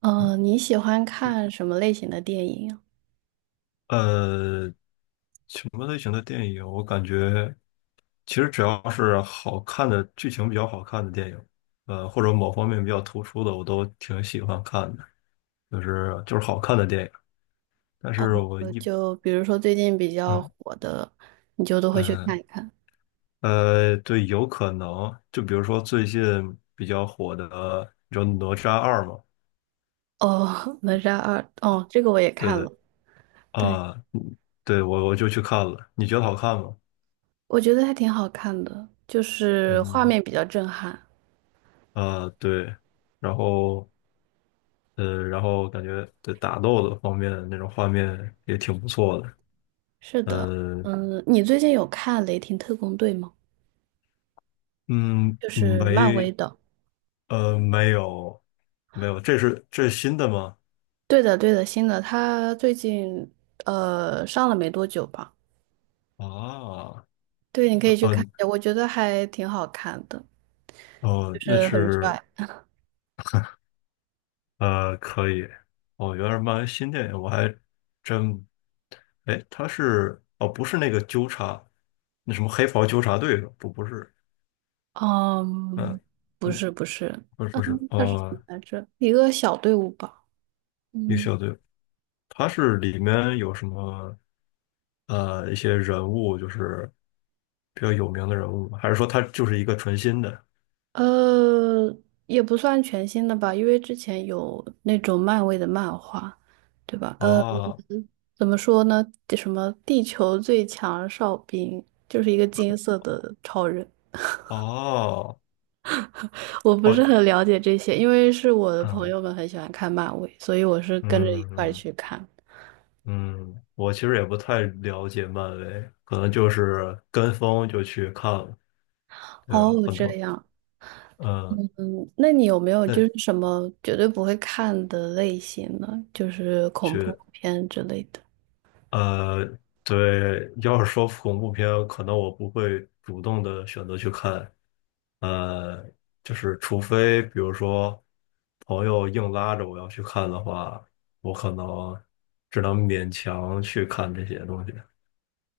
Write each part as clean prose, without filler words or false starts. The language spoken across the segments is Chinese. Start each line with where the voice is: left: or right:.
right: 嗯，你喜欢看什么类型的电影啊？
left: 呃，什么类型的电影？我感觉其实只要是好看的剧情比较好看的电影，或者某方面比较突出的，我都挺喜欢看的，就是好看的电影。但是
right: 哦，
left: 我
right: 呃
left: 一
right: 就比如说最近比较
left: 嗯
right: 火的，你就都会去看
left: 嗯
right: 一看。
left: 呃，对，有可能就比如说最近比较火的，你知道《哪吒二》吗？
right: 哦，《哪吒二》哦，这个我也
left: 对
right: 看
left: 对
right: 了，对，
left: 啊，嗯对我就去看了，你觉得好看吗？
right: 我觉得还挺好看的，就是画
left: 嗯
right: 面比较震撼。
left: 啊，对，然后。然后感觉对打斗的方面那种画面也挺不错的。
right: 是的，
left: 呃，
right: 嗯，你最近有看《雷霆特工队》吗？
left: 嗯，
right: 就是漫威
left: 没，
right: 的。
left: 没有，没有，这是新的吗？
right: 对的，对的，新的，他最近上了没多久吧？
left: 啊，
right: 对，你可以去看
left: 嗯，
right: 一下，我觉得还挺好看的，
left: 哦，
right: 就
left: 那
right: 是很
left: 是
right: 帅。
left: 可以。哦，原来是漫威新电影，我还真，哎，他是哦，不是那个纠察，那什么黑袍纠察队是吧不不是，
right: 嗯，
left: 嗯
right: 不
left: 嗯，
right: 是不是，
left: 不是
right: 嗯，
left: 不是，
right: 它是怎么
left: 哦，
right: 来着？一个小队伍吧。
left: 一个
right: 嗯，
left: 小队，它是里面有什么一些人物，就是比较有名的人物吗？还是说它就是一个纯新的？
right: 呃，也不算全新的吧，因为之前有那种漫威的漫画，对吧？呃，
left: 哦
right: 怎么说呢？什么地球最强哨兵，就是一个金色的超人。
left: 哦
right: 我不是
left: 哦，
right: 很了解这些，因为是我的朋
left: 嗯
right: 友们很喜欢看漫威，所以我是跟着一
left: 嗯
right: 块儿
left: 嗯
right: 去看。
left: 嗯，我其实也不太了解漫威，可能就是跟风就去看了，对，
right: 哦，
left: 很
right: 这
left: 多
right: 样。
left: 嗯，
right: 嗯，那你有没有就是
left: 那
right: 什么绝对不会看的类型呢？就是恐怖
left: 去。
right: 片之类的。
left: 呃，对，要是说恐怖片，可能我不会主动的选择去看，呃，就是除非比如说朋友硬拉着我要去看的话，我可能只能勉强去看这些东西，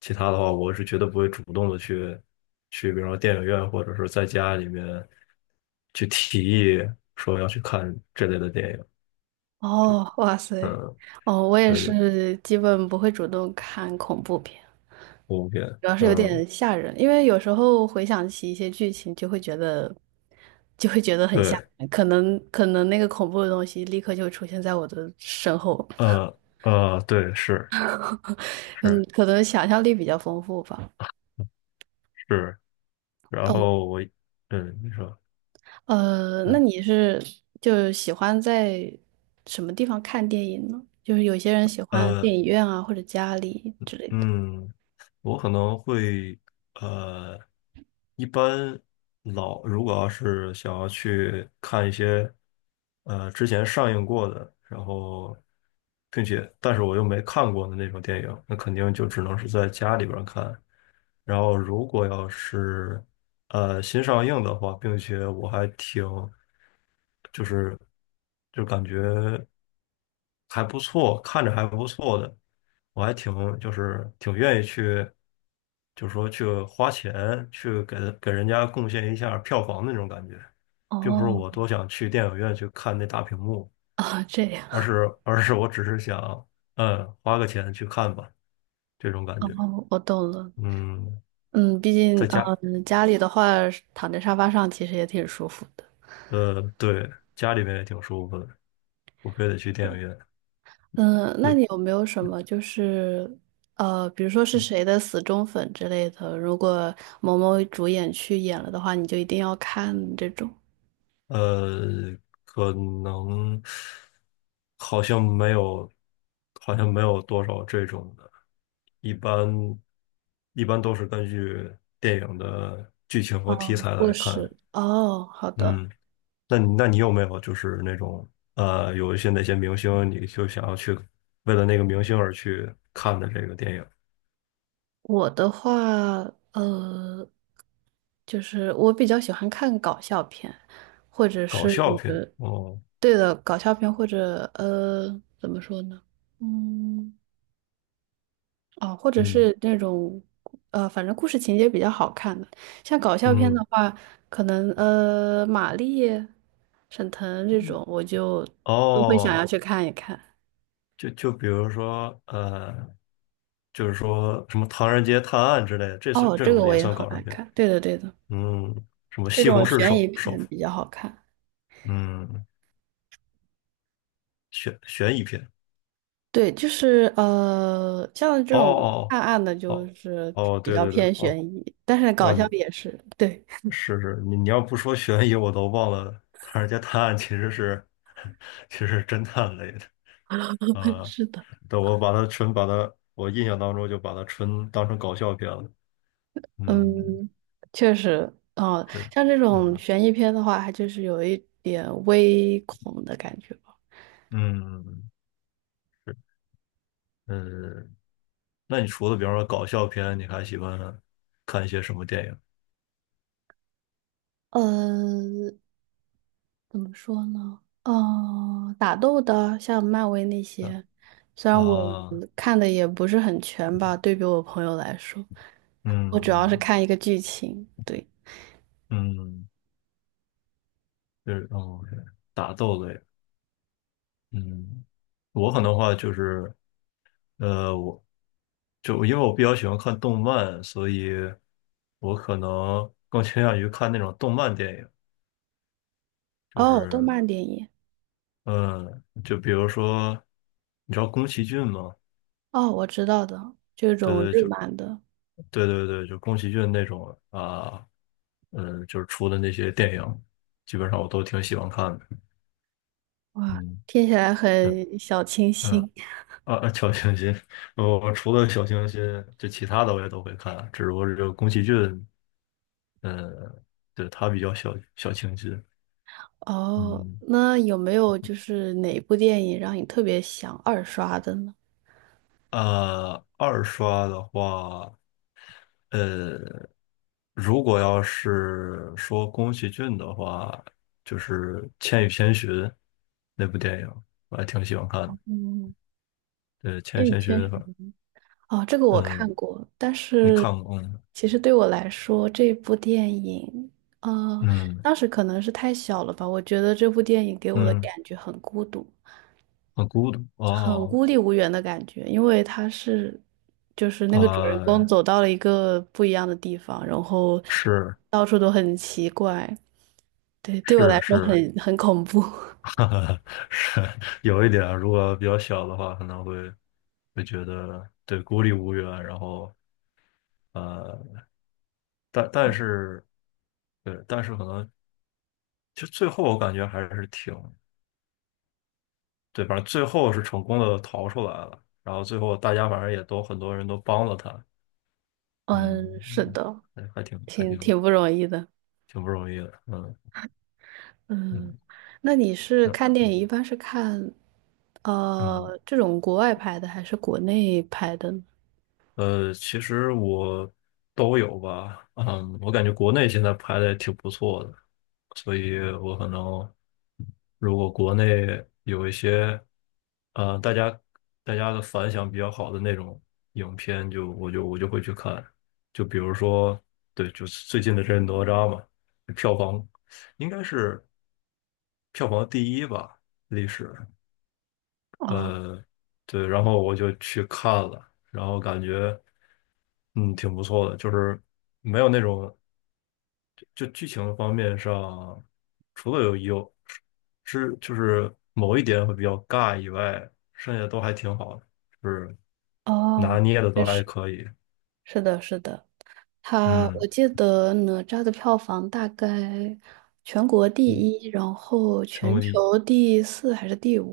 left: 其他的话，我是绝对不会主动的去，比如说电影院或者是在家里面去提议说要去看这类的电影，对，
right: 哦，哇塞，
left: 嗯，
right: 哦，我也
left: 对对，
right: 是基本不会主动看恐怖片，
left: 恐怖片，
right: 主要是有
left: 嗯，
right: 点吓人，因为有时候回想起一些剧情，就会觉得很吓
left: 对。
right: 人，可能那个恐怖的东西立刻就出现在我的身后，
left: 对，是
right: 嗯，
left: 是
right: 可能想象力比较丰富吧。
left: 是，然后我，嗯，你说，
right: 呃，那
left: 嗯
right: 你是就喜欢在什么地方看电影呢？就是有些人喜欢
left: 呃
right: 电影院啊，或者家里之类的。
left: 嗯，我可能会呃，一般老如果要是想要去看一些之前上映过的，然后并且但是我又没看过的那种电影，那肯定就只能是在家里边儿看。然后如果要是新上映的话，并且我还挺就是就感觉。还不错，看着还不错的，我还挺就是挺愿意去，就是说去花钱去给给人家贡献一下票房的那种感觉，并不是
right: 哦
left: 我多想去电影院去看那大屏幕，
right: 啊，这样。
left: 而 是而是我只是想，嗯，花个钱去看吧，这种感觉。
right: 哦，我懂了。
left: 嗯，
right: 嗯，毕竟，
left: 在家，
right: 嗯，家里的话，躺在沙发上其实也挺舒服的。
left: 对，家里面也挺舒服的，我非得去电影院。
right: 嗯，那
left: 那
right: 你有没有什么就是，呃，比如说是谁的死忠粉之类的，如果某某主演去演了的话，你就一定要看这种？
left: 呃，可能好像没有，好像没有多少这种的，一般一般都是根据电影的剧情和题
right: 哦，
left: 材
right: 不
left: 来看。
right: 是。哦，好的。
left: 嗯，那你有没有就是那种有一些哪些明星你就想要去为了那个明星而去看的这个电影？
right: 我的话，呃，就是我比较喜欢看搞笑片，或者
left: 搞
right: 是
left: 笑片哦，
right: 对的搞笑片，或者呃，怎么说呢？嗯，哦，或者
left: 嗯
right: 是那种反正故事情节比较好看的。像搞笑片
left: 嗯
right: 的话，可能马丽、沈腾这种，我就都会想
left: 哦。
right: 要去看一看。
left: 就就比如说，就是说什么《唐人街探案》之类的，这是
right: 哦，
left: 这
right: 这
left: 种
right: 个我
left: 也
right: 也
left: 算
right: 很
left: 搞笑
right: 爱
left: 片。
right: 看。对的，对的，
left: 嗯，什么
right: 这
left: 《西红
right: 种
left: 柿
right: 悬疑
left: 首富》，
right: 片比较好看。
left: 嗯，悬疑片。
right: 对，就是呃，像这
left: 哦
right: 种
left: 哦
right: 暗暗的，
left: 哦
right: 就是
left: 哦，哦
right: 比
left: 对
right: 较
left: 对对，
right: 偏
left: 哦
right: 悬疑，但是搞
left: 哦，
right: 笑
left: 你
right: 也是，对，
left: 是是，你要不说悬疑，我都忘了《唐人街探案》其实是 其实是侦探类的。啊、
right: 是的，
left: 对，我把它纯把它，我印象当中就把它纯当成搞笑片了。嗯，
right: 嗯，确实，哦，
left: 是，
right: 像这种
left: 嗯
right: 悬疑片的话，它就是有一点微恐的感觉吧。
left: 嗯。嗯，那你除了比方说搞笑片，你还喜欢看一些什么电影？
right: 呃，怎么说呢？呃，打斗的，像漫威那
left: 啊？
right: 些，虽然我
left: 啊，
right: 看的也不是很全吧，对比我朋友来说，我
left: 嗯
right: 主要是
left: 嗯
right: 看一个剧情，对。
left: 嗯，就是哦，对打斗类。嗯，我可能的话就是，我就因为我比较喜欢看动漫，所以我可能更倾向于看那种动漫电影。就
right: 哦，动
left: 是，
right: 漫电影，
left: 嗯，就比如说，你知道宫崎骏吗？
right: 哦，我知道的，这
left: 对
right: 种
left: 对，
right: 日
left: 就
right: 漫的，
left: 对对对，就宫崎骏那种啊。嗯，就是出的那些电影，基本上我都挺喜欢看的。
right: 哇，
left: 嗯，
right: 听起来
left: 对，
right: 很小清
left: 嗯，
right: 新。
left: 啊，啊小清新，我除了小清新，就其他的我也都会看，只不过这个宫崎骏，呃，对，他比较小清新。
right: 哦，
left: 嗯，
right: 那有没有就是哪部电影让你特别想二刷的呢？
left: 啊，二刷的话，呃，如果要是说宫崎骏的话，就是《千与千寻》那部电影，我还挺喜欢看的。
right: 嗯，
left: 对，《千与
right: 《冰与
left: 千寻》，
right: 千寻》哦，这个我看
left: 嗯，
right: 过，但
left: 你
right: 是
left: 看过吗？
right: 其实对我来说，这部电影，呃，
left: 嗯
right: 当时可能是太小了吧，我觉得这部电影给我的
left: 嗯，
right: 感觉很孤独。
left: 很孤独
right: 很
left: 哦，
right: 孤立无援的感觉，因为他是，就是那个主人公
left: 呃，
right: 走到了一个不一样的地方，然后
left: 是
right: 到处都很奇怪，对，对我来
left: 是
right: 说
left: 是，
right: 很恐怖。
left: 哈哈，是有一点，如果比较小的话，可能会觉得对孤立无援，然后呃，但但是对，但是可能就最后我感觉还是挺对，反正最后是成功的逃出来了，然后最后大家反正也都很多人都帮了他，
right: 嗯，是
left: 嗯，
right: 的，
left: 还还挺还
right: 挺
left: 挺
right: 挺不容易的。
left: 挺不容易的，嗯
right: 嗯，
left: 嗯。
right: 那你是
left: 那
right: 看电影一般是看
left: 嗯，
right: 这种国外拍的还是国内拍的呢？
left: 其实我都有吧，嗯，我感觉国内现在拍的也挺不错的，所以我可能如果国内有一些，呃，大家大家的反响比较好的那种影片就，我就会去看，就比如说，对，就是最近的这哪吒嘛，票房应该是票房第一吧，历史。
right: 哦
left: 呃，对，然后我就去看了，然后感觉嗯挺不错的，就是没有那种就剧情方面上，除了有是就是某一点会比较尬以外，剩下都还挺好的，就是拿
right: 哦，
left: 捏的都
right: 确
left: 还
right: 实
left: 可以，
right: 是的，是的。他我
left: 嗯，
right: 记得哪吒的票房大概全国第一，然后
left: 成
right: 全球
left: 为
right: 第4还是第5？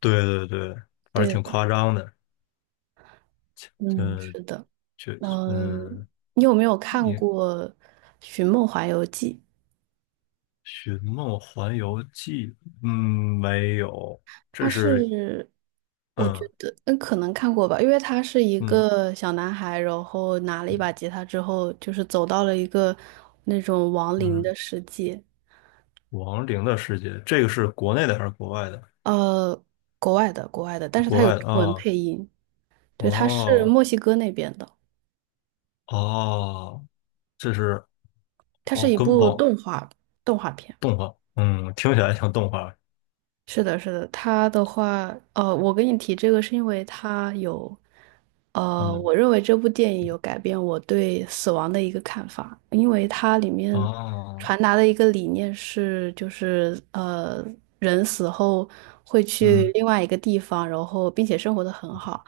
left: 对对对，还是
right: 对
left: 挺
right: 吧？
left: 夸张的，
right: 嗯，是
left: 就
right: 的。
left: 就
right: 嗯，
left: 嗯，
right: 你有没有看
left: 你
right: 过《寻梦环游记》？
left: 《寻梦环游记》嗯没有，
right: 它
left: 这是。
right: 是，我觉
left: 嗯。
right: 得，嗯，可能看过吧，因为他是一
left: 嗯
right: 个小男孩，然后拿了一把吉他之后，就是走到了一个那种亡灵
left: 嗯，
right: 的世界，
left: 亡灵的世界，这个是国内的还是国外的？
right: 呃，国外的，国外的，但是
left: 国
right: 他有
left: 外的
right: 中文
left: 啊，
right: 配音。对，它是
left: 哦
right: 墨西哥那边的，
left: 哦，这是
right: 它是
left: 哦，
right: 一
left: 跟
right: 部
left: 网
right: 动画动画片。
left: 动画，嗯，听起来像动画，
right: 是的，是的，它的话，呃，我跟你提这个是因为它有，呃，
left: 嗯，
right: 我认为这部电影有改变我对死亡的一个看法，因为它里面
left: 哦，
right: 传达的一个理念是，就是呃，人死后会去
left: 嗯
right: 另外一个地方，然后并且生活的很好。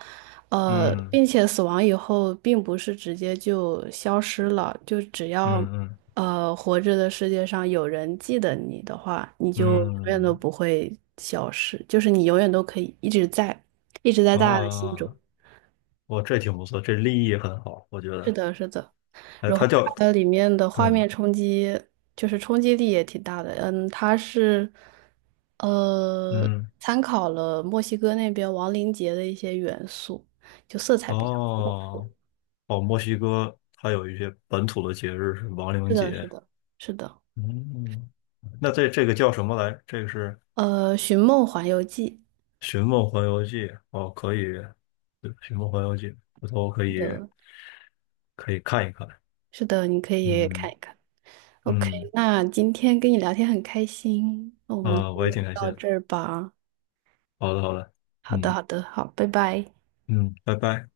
right: 呃，
left: 嗯
right: 并且死亡以后并不是直接就消失了，就只要
left: 嗯嗯
right: 呃，活着的世界上有人记得你的话，你就永远都
left: 嗯，
right: 不会消失，就是你永远都可以一直在，一直在
left: 啊，
right: 大家的心中。
left: 哦，这挺不错，这立意很好，我觉
right: 是
left: 得，
right: 的，是的。
left: 哎，
right: 然后
left: 它叫，
right: 它的里面的画面
left: 嗯
right: 冲击，就是冲击力也挺大的。嗯，它是呃
left: 嗯，
right: 参考了墨西哥那边亡灵节的一些元素，就色彩比较丰富。
left: 哦哦，墨西哥它有一些本土的节日是亡
right: 是
left: 灵
right: 的，是
left: 节，
right: 的，是的。
left: 嗯，那这个叫什么来？这个是
right: 呃，《寻梦环游记》
left: 《寻梦环游记》哦，可以，对《寻梦环游记》，回头可
right: 是
left: 以
right: 的，
left: 可以看一看。
right: 是的，你可以看
left: 嗯
right: 一看。OK，
left: 嗯，
right: 那今天跟你聊天很开心，那我们就
left: 啊、我也挺开心
right: 到
left: 的。
right: 这儿吧。
left: 好的好的，
right: 好的，
left: 嗯
right: 好的，好，拜拜。
left: 嗯，拜拜。